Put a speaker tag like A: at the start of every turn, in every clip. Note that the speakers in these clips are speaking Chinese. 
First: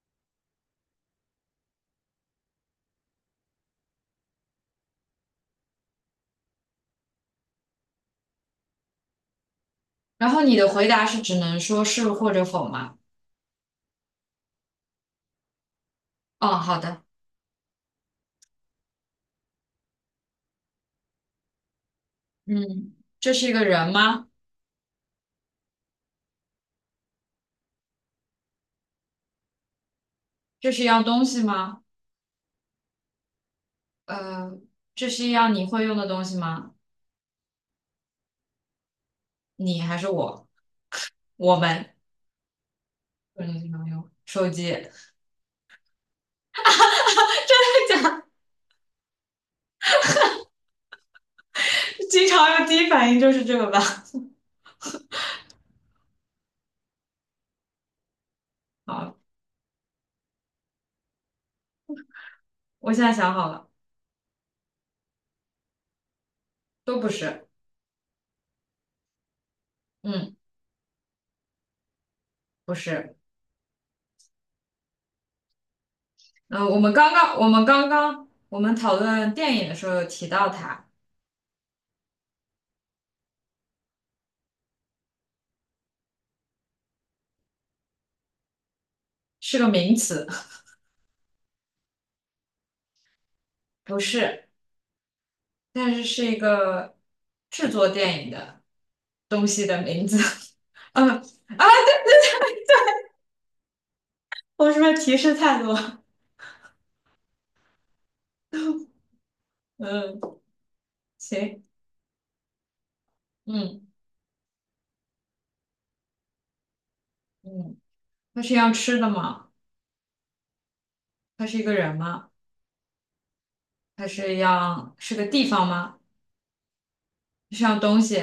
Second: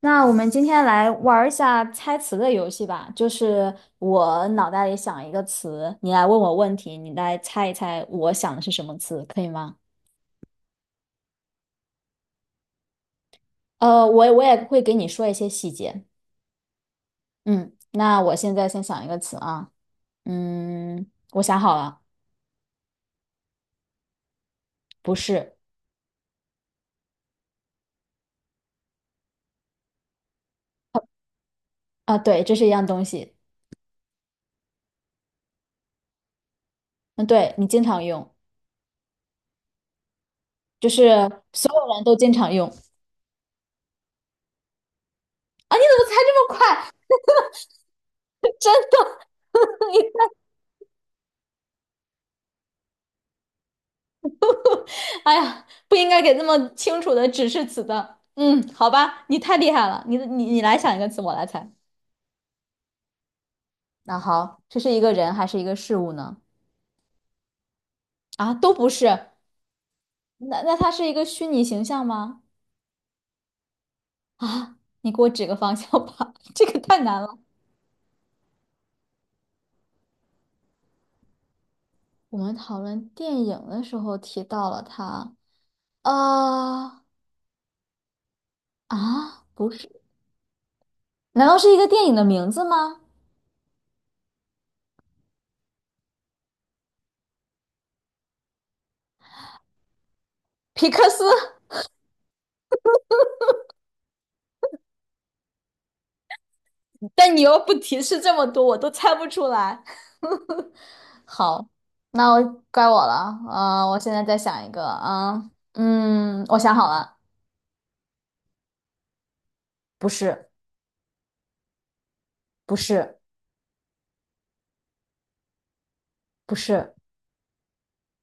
A: 那我们今天来玩儿一下猜词的游戏吧，就是我脑袋里想一个词，你来问我问题，你来猜一猜我想的是什么词，可以吗？
B: 然后你的回答是只能说是或者否吗？
A: 我也会给你说一些细节。
B: 哦，好的，
A: 嗯，那我现在先想一个词啊，嗯，我想好了，
B: 嗯，这是一个人吗？
A: 不是
B: 这是一样东西吗？
A: 啊，对，这是一样东西。
B: 呃，这是一样你会用的东西吗？
A: 嗯，对，你经常用，
B: 你还是我？
A: 就是
B: 我
A: 所
B: 们？
A: 有人都经常用
B: 我们经常用手机，真的
A: 啊，你怎么猜这么快？
B: 假的
A: 真的，你。
B: 经常用第一反应就是这个吧？
A: 哎呀，不应该给这么清楚的指示词的。嗯，好
B: 好，
A: 吧，你太厉害了，你来想一个词，我来猜。
B: 我现在想好了，
A: 那好，这是一个人还是一个事物呢？
B: 都不是，
A: 啊，都不是。
B: 嗯，
A: 那它是一个虚拟形象吗？
B: 不是，
A: 啊，你给我指个方向吧，这个太难了。
B: 我们刚刚我们讨论电影的时候有提到它，
A: 我们讨论电影的时候提到了它。呃，
B: 是个
A: 不是，
B: 名词，
A: 难道是一个电影的名字吗？
B: 不是。但是是一个制作电影的东西的名字。
A: 皮
B: 嗯
A: 克
B: 啊，
A: 斯。
B: 我是不是提示太多？
A: 但你又不提示这么多，我都猜不出来。
B: 嗯，行，
A: 好，那我怪我了。啊，
B: 嗯
A: 我现在再想一个啊，嗯，我想好了，
B: 嗯，它是要吃的吗？
A: 不是，
B: 它是一个人吗？
A: 不是，
B: 它是要是个地方吗？
A: 不是，
B: 是样东西？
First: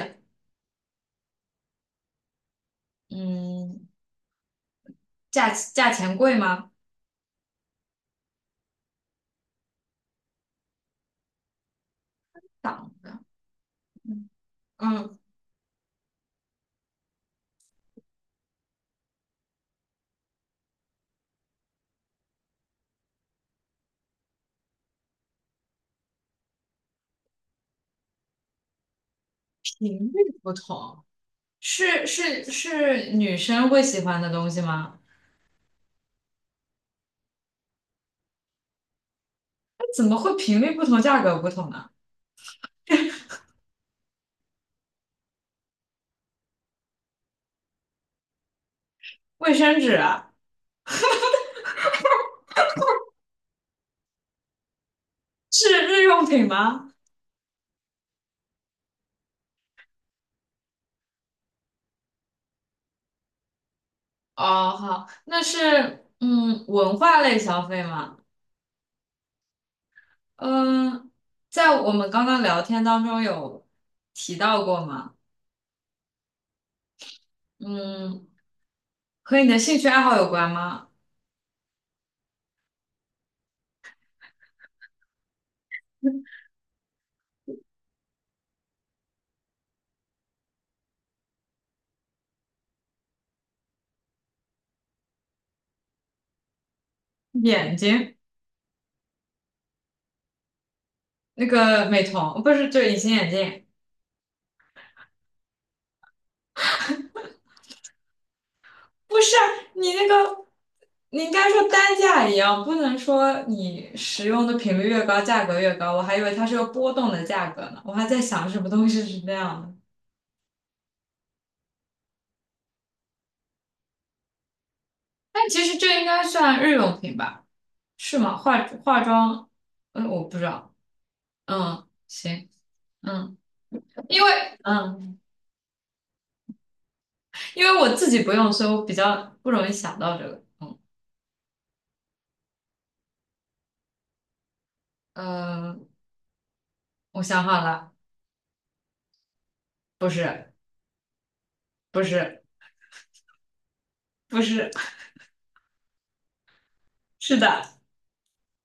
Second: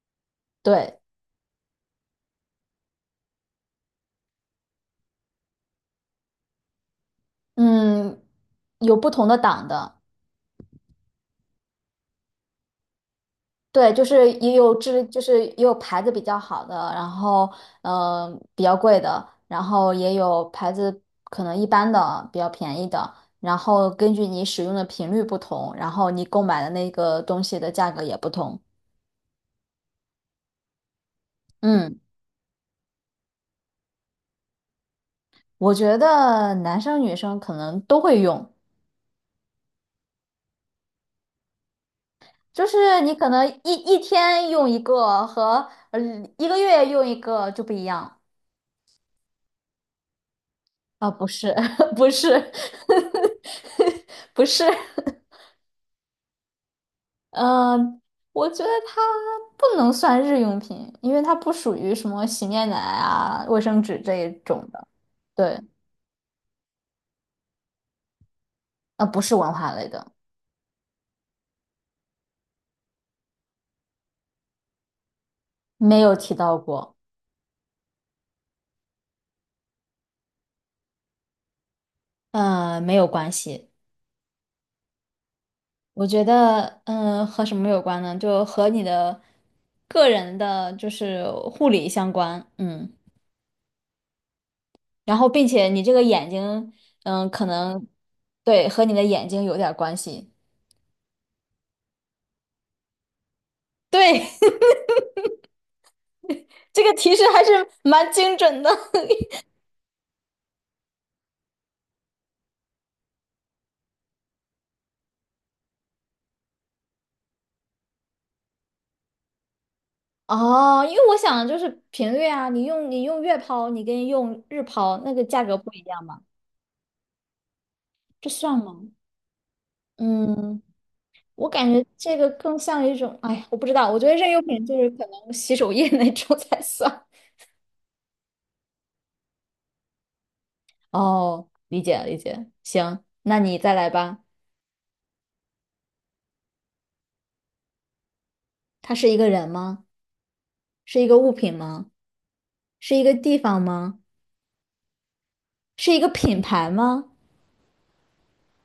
A: 对，
B: 嗯，价钱贵吗？
A: 嗯，有不同的党的，
B: 档的，
A: 对，就
B: 嗯
A: 是也有质，
B: 嗯，
A: 就是也有牌子比较好的，然后嗯、比较贵的，然后也有牌子可能一般的，比较便宜的，然后根据你使用的频率不同，然后你购买的那个东西的价格也不同。
B: 频率不同，
A: 嗯，
B: 是女生会喜欢的东西吗？
A: 我觉得男生女生可能都会用，
B: 那怎么会频率不同，价格不同呢？
A: 就是你可能一天用一个和一个月用一个就不一样
B: 卫生纸啊？
A: 啊，不是，不是，不是。
B: 是日用品吗？
A: 嗯，我觉得它不能算日用品，因为它不属于什么洗面奶啊、卫生纸这一种
B: 哦，
A: 的。
B: 好，那
A: 对，
B: 是文化类消费吗？
A: 不是文化类的，
B: 嗯，在我们刚刚聊天当中有提到过吗？
A: 没有提到过。
B: 嗯，和你的兴趣爱好有关吗？
A: 嗯，没有关系。我觉得，嗯，和什么有关呢？就和你的个人的，就是护理相关。嗯，然后并且你这个眼睛，嗯，可
B: 眼
A: 能
B: 睛，
A: 对和你的眼睛有点儿关系。
B: 那个美瞳，不是，就隐形眼镜，
A: 对，这个提示还是蛮精准的。
B: 不是你那个，你应该说单价一样，不能说你使用的频率越高，价格越高。我还以为它是个波动的价格呢，我还在想什么东西是那样的。
A: 哦，因为我想的就是频率啊，你用你用月抛，你跟用日抛那个价
B: 但
A: 格
B: 其
A: 不
B: 实
A: 一
B: 这
A: 样
B: 应该
A: 嘛，
B: 算日用品吧？是
A: 这
B: 吗？
A: 算
B: 化
A: 吗？
B: 化妆，嗯，我不知
A: 嗯，
B: 道。
A: 我感觉
B: 嗯，
A: 这个
B: 行，
A: 更像一种，哎
B: 嗯，
A: 呀，我不知道，我觉得
B: 因
A: 日
B: 为
A: 用品就是可
B: 嗯，
A: 能洗手液那种才算。
B: 因为我自己不用，所以我比较不容易想到这个。嗯，
A: 哦，理解理解，行，那你再来吧。
B: 呃，我想好了，
A: 它是一个人吗？
B: 不是，
A: 是一个物品吗？
B: 不是，
A: 是一个地方吗？
B: 不是，
A: 是一个品牌吗？
B: 是的。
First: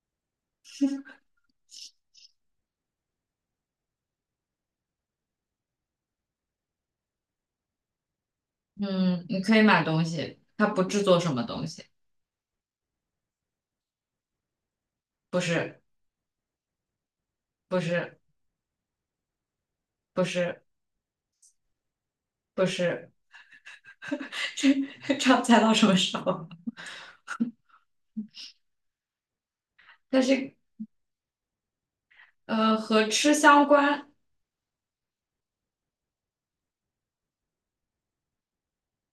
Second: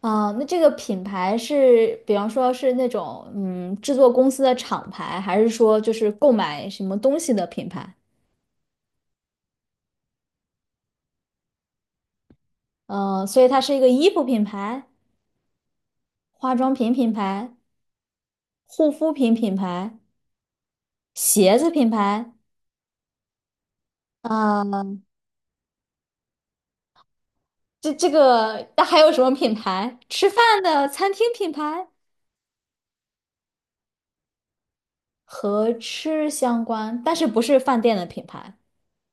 A: 啊，那这个品牌是，比方说是那种制作公司的厂牌，还是说就是购买什么东西的品牌？
B: 嗯，你可以买东西，它不制作什么东西，
A: 呃，所以它是一个衣服品牌、
B: 不是，
A: 化妆品品牌、
B: 不是，
A: 护肤品品牌、
B: 不是，
A: 鞋子品牌，
B: 不是，
A: 啊，
B: 这这要猜到什么时候？
A: 这个那还有什么品牌？
B: 它
A: 吃
B: 是
A: 饭的餐厅品牌
B: 和吃相关，
A: 和吃相关，但是不是饭店的品牌，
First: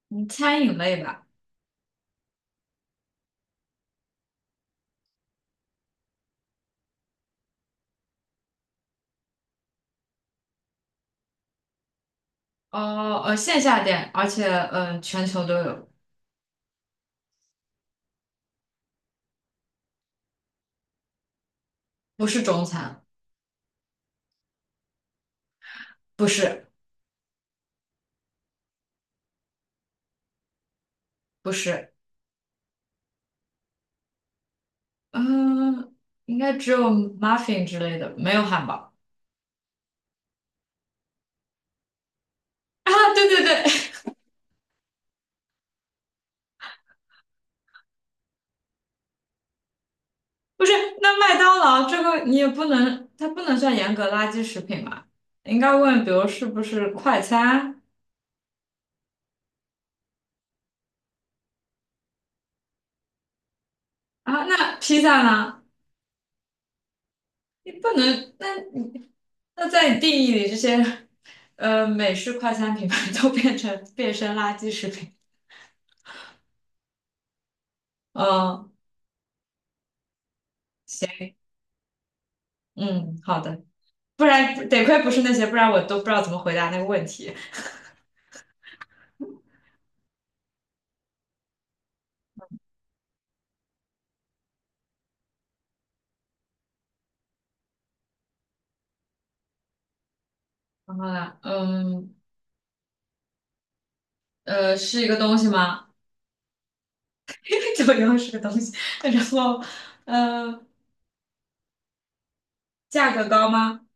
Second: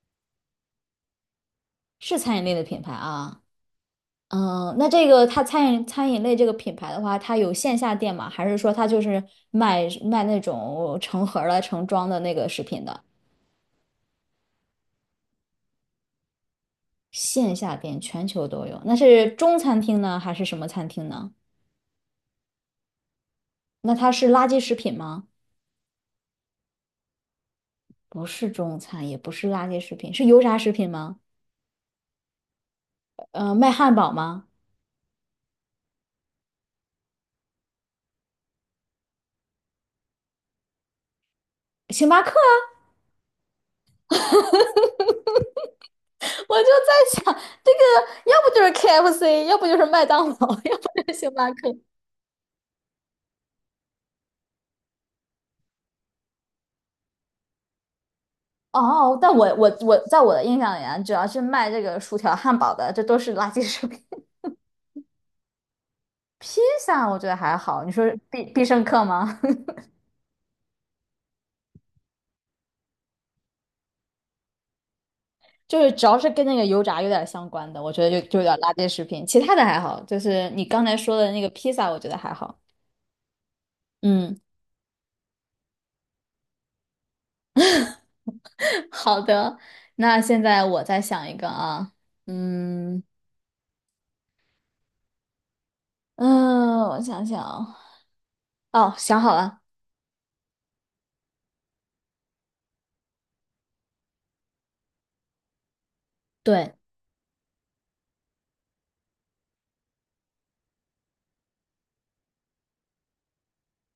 B: 嗯餐饮类吧。
A: 是餐饮类的品牌啊。嗯，那这个它餐饮类这个品牌的话，它有线下店吗？还是说它就是卖那种成盒儿的、成装的那个食品的？
B: 哦，线下店，而且全球都有，
A: 线下店全球都有，那是中餐厅呢，还是什么餐厅呢？
B: 不是中餐，
A: 那它是垃圾食品吗？
B: 不是，
A: 不是中餐，也不是垃圾食品，是油炸食品吗？
B: 不是，
A: 呃，卖汉堡吗？
B: 嗯、应该只有 muffin 之类的，没有汉堡
A: 星巴克啊
B: 啊，对对对，
A: 我就在想，这个要不就是 KFC，要不就是麦当劳，
B: 不 是，
A: 要不就
B: 那
A: 是星
B: 麦
A: 巴
B: 当
A: 克。
B: 劳这个你也不能，它不能算严格垃圾食品嘛，应该问，比如是不是快餐
A: 哦，但我在我的印象里啊，只要是卖这个薯条、汉堡的，这都是垃圾食品。
B: 啊？那披萨呢？
A: 披萨我觉得还
B: 你
A: 好，
B: 不
A: 你说是
B: 能，
A: 必必胜客吗？
B: 那在你定义里，这些美式快餐品牌都变成变身垃圾食品，
A: 就是只要是跟那个油炸有点相关的，我觉得就有点
B: 嗯、
A: 垃圾食品。其他的还好，就是你刚才说
B: 行，
A: 的那个披萨，我觉得还好。
B: 嗯，好的。不
A: 嗯，
B: 然得亏不是那些，不然我都不知道怎么回答那个问题。
A: 好的，那现在我再想一个啊，嗯嗯，我想想啊，哦，想好了，
B: 然后呢，是一个东西吗？
A: 对，
B: 九又是个东西。然后，呃，价格高吗？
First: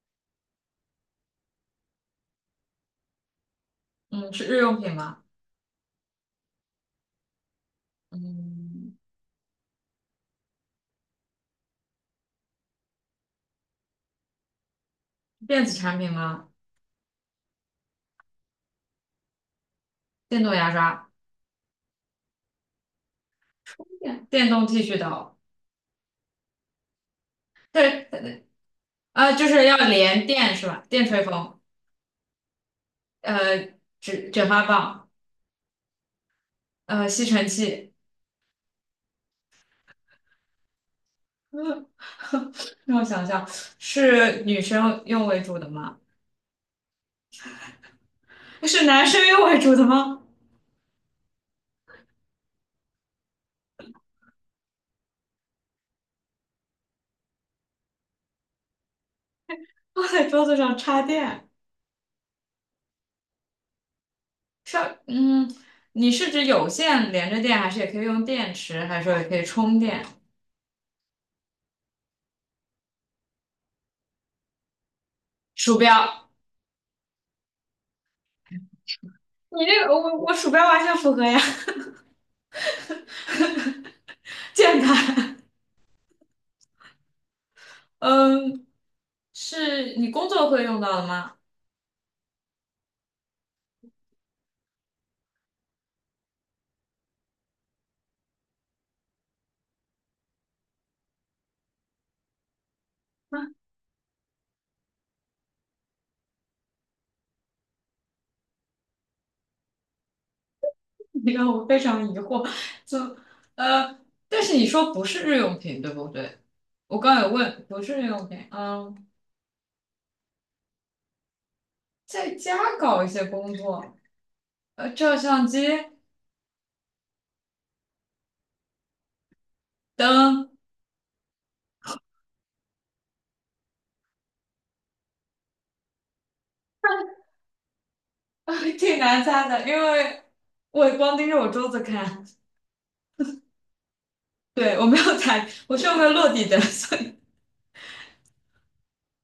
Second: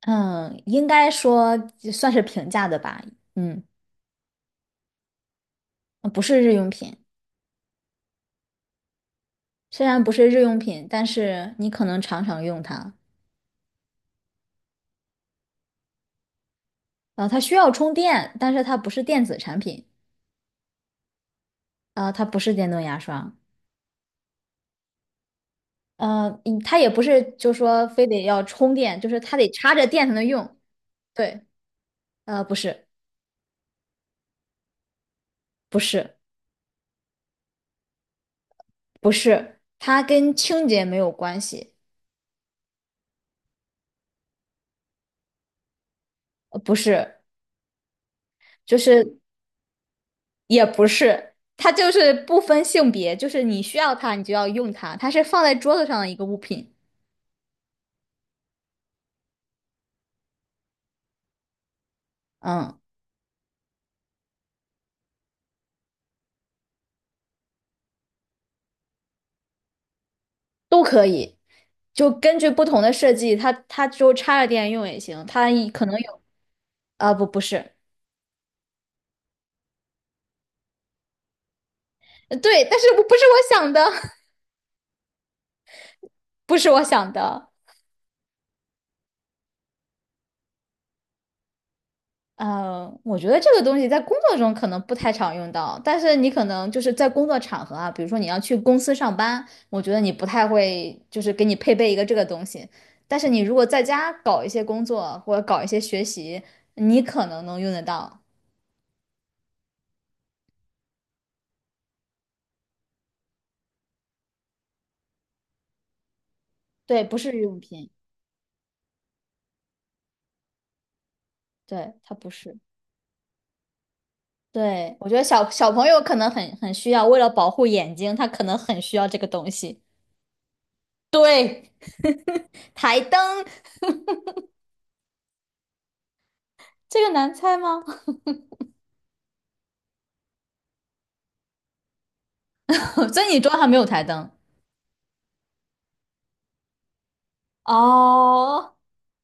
A: 嗯，应该说算是平价的吧，嗯，
B: 嗯，是日用品吗？
A: 不是日用品。
B: 嗯，
A: 虽然不是日用品，但是你可能常常用它。
B: 电子产品吗？
A: 呃，它需要充电，但是它不是电子产品。
B: 电动牙刷、
A: 啊，它不是电动牙刷。
B: 电动剃须刀，
A: 它也不是就说非
B: 对，
A: 得要充电，就是它
B: 就
A: 得
B: 是
A: 插
B: 要
A: 着电才能
B: 连电
A: 用。
B: 是吧？电吹
A: 对，
B: 风，
A: 呃，不是，
B: 呃，卷发棒，
A: 不是，
B: 吸尘器。
A: 不是，它跟清洁没有关系。
B: 让我想想，是女生用为主的吗？
A: 不是，就
B: 是男
A: 是
B: 生用为主的吗？
A: 也不是，它就是不分性别，就是你需要它，你就要用它。它是放在桌子上的一个物品。
B: 放在桌子上插电，
A: 嗯。
B: 插，嗯，你是指有线连着电，还是也可以用电池，还是说也可以充电？
A: 都可以，就根据不同的设计，它就插着电用也行，它一
B: 鼠
A: 可能有
B: 标，
A: 啊、不不是，
B: 你这个我鼠标完全符合呀，
A: 呃对，但是我不是我想的，
B: 键盘，
A: 不是我想的。
B: 嗯，是你工作会用到的吗？
A: 呃，我觉得这个东西在工作中可能不太常用到，但是你可能就是在工作场合啊，比如说你要去公司上班，我觉得你不太会就是给你配备一个这个东西。但是你如果在家搞一些工作或者搞一些学习，你可能能用得到。
B: 你让我非常疑惑，就呃，但是你说不是日用品，对不对？我
A: 对，不
B: 刚有
A: 是日用
B: 问，不
A: 品，
B: 是日用品，嗯，
A: 对，它不
B: 在
A: 是。
B: 家搞一些工作，
A: 对，我
B: 照
A: 觉得
B: 相
A: 小
B: 机、
A: 小朋友可能很需要，为了保护眼睛，他可能很需要这个东西。
B: 灯。
A: 对，台灯，这个难猜吗？
B: 挺难猜的，因为我光盯着我桌子看，
A: 所以你桌上没有台灯
B: 对，我没有猜，我是用个落地的，所以
A: 哦，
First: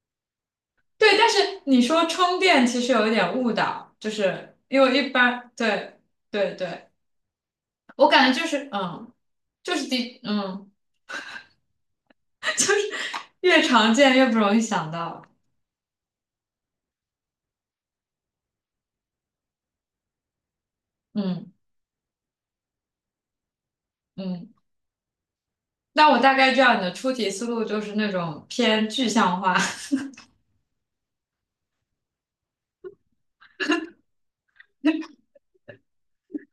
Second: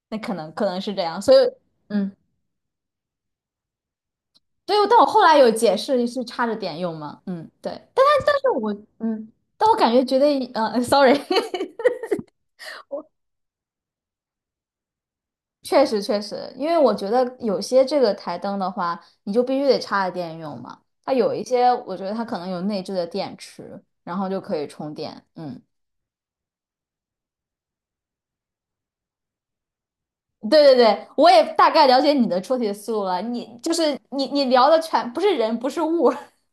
A: 那可能是这
B: 对。
A: 样，
B: 但
A: 所以
B: 是你说
A: 嗯，
B: 充电其实有一点误导，就是
A: 对，
B: 因为
A: 但我
B: 一
A: 后来
B: 般，
A: 有解
B: 对
A: 释是插
B: 对
A: 着点
B: 对，
A: 用嘛，嗯，对，但
B: 我
A: 他
B: 感觉
A: 但
B: 就
A: 是
B: 是
A: 我
B: 嗯，
A: 嗯，但
B: 就
A: 我
B: 是
A: 感觉觉
B: 第
A: 得
B: 嗯，
A: sorry，
B: 越常见越不容易想到，
A: 确实确实，因为我觉得有些这个台灯的话，你就必须得插着电用嘛。它有一
B: 嗯
A: 些，我觉得它可能有内置的电池，然后就
B: 嗯。
A: 可以充电。嗯，
B: 那我大概知道你的出题思路就是那种偏具象化，
A: 对对对，我也大概了解你的出题思路了。你就是你聊的全不是人，不是物。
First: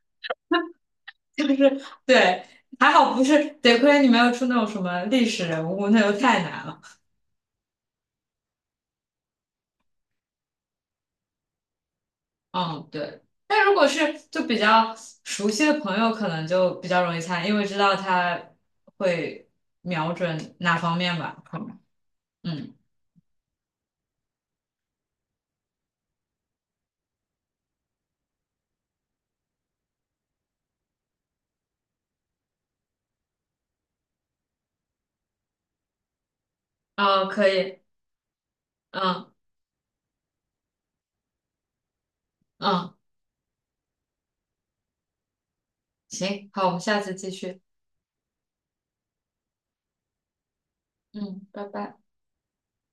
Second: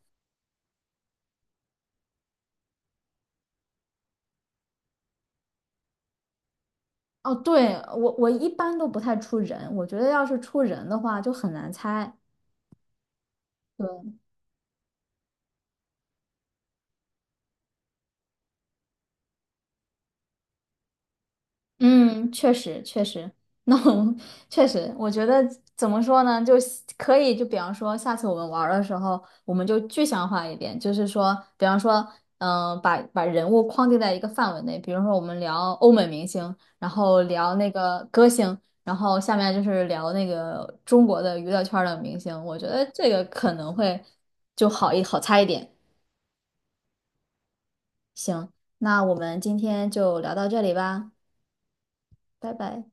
B: 就是对，还好不是，得亏你没有出那种什么历史人物，那就太难了。
A: 哦，对，我一般都不太出人，我觉得要是出人的话就很难猜。
B: 嗯，对。但如果
A: 对
B: 是就比较熟悉的朋友，可能就比较容易猜，因为知道他会瞄准哪方面吧，可能
A: 嗯，确
B: 嗯，
A: 实确实，那我们确实，我觉得怎么说呢，就希可以，就比方说，下次我们玩儿的时候，我们就具象化一点，就是说，比方说，把人物框定在一个范围内，比如说我们聊欧美明星，然后
B: 哦，可
A: 聊那
B: 以，
A: 个歌星，然后
B: 嗯
A: 下面就是聊那个中国的娱乐圈儿的明星，我觉得
B: 嗯，
A: 这个可能会就好猜一点。
B: 行，好，我们下次继续。
A: 行，那我们今天就聊到这里吧，
B: 嗯，拜拜。
A: 拜拜。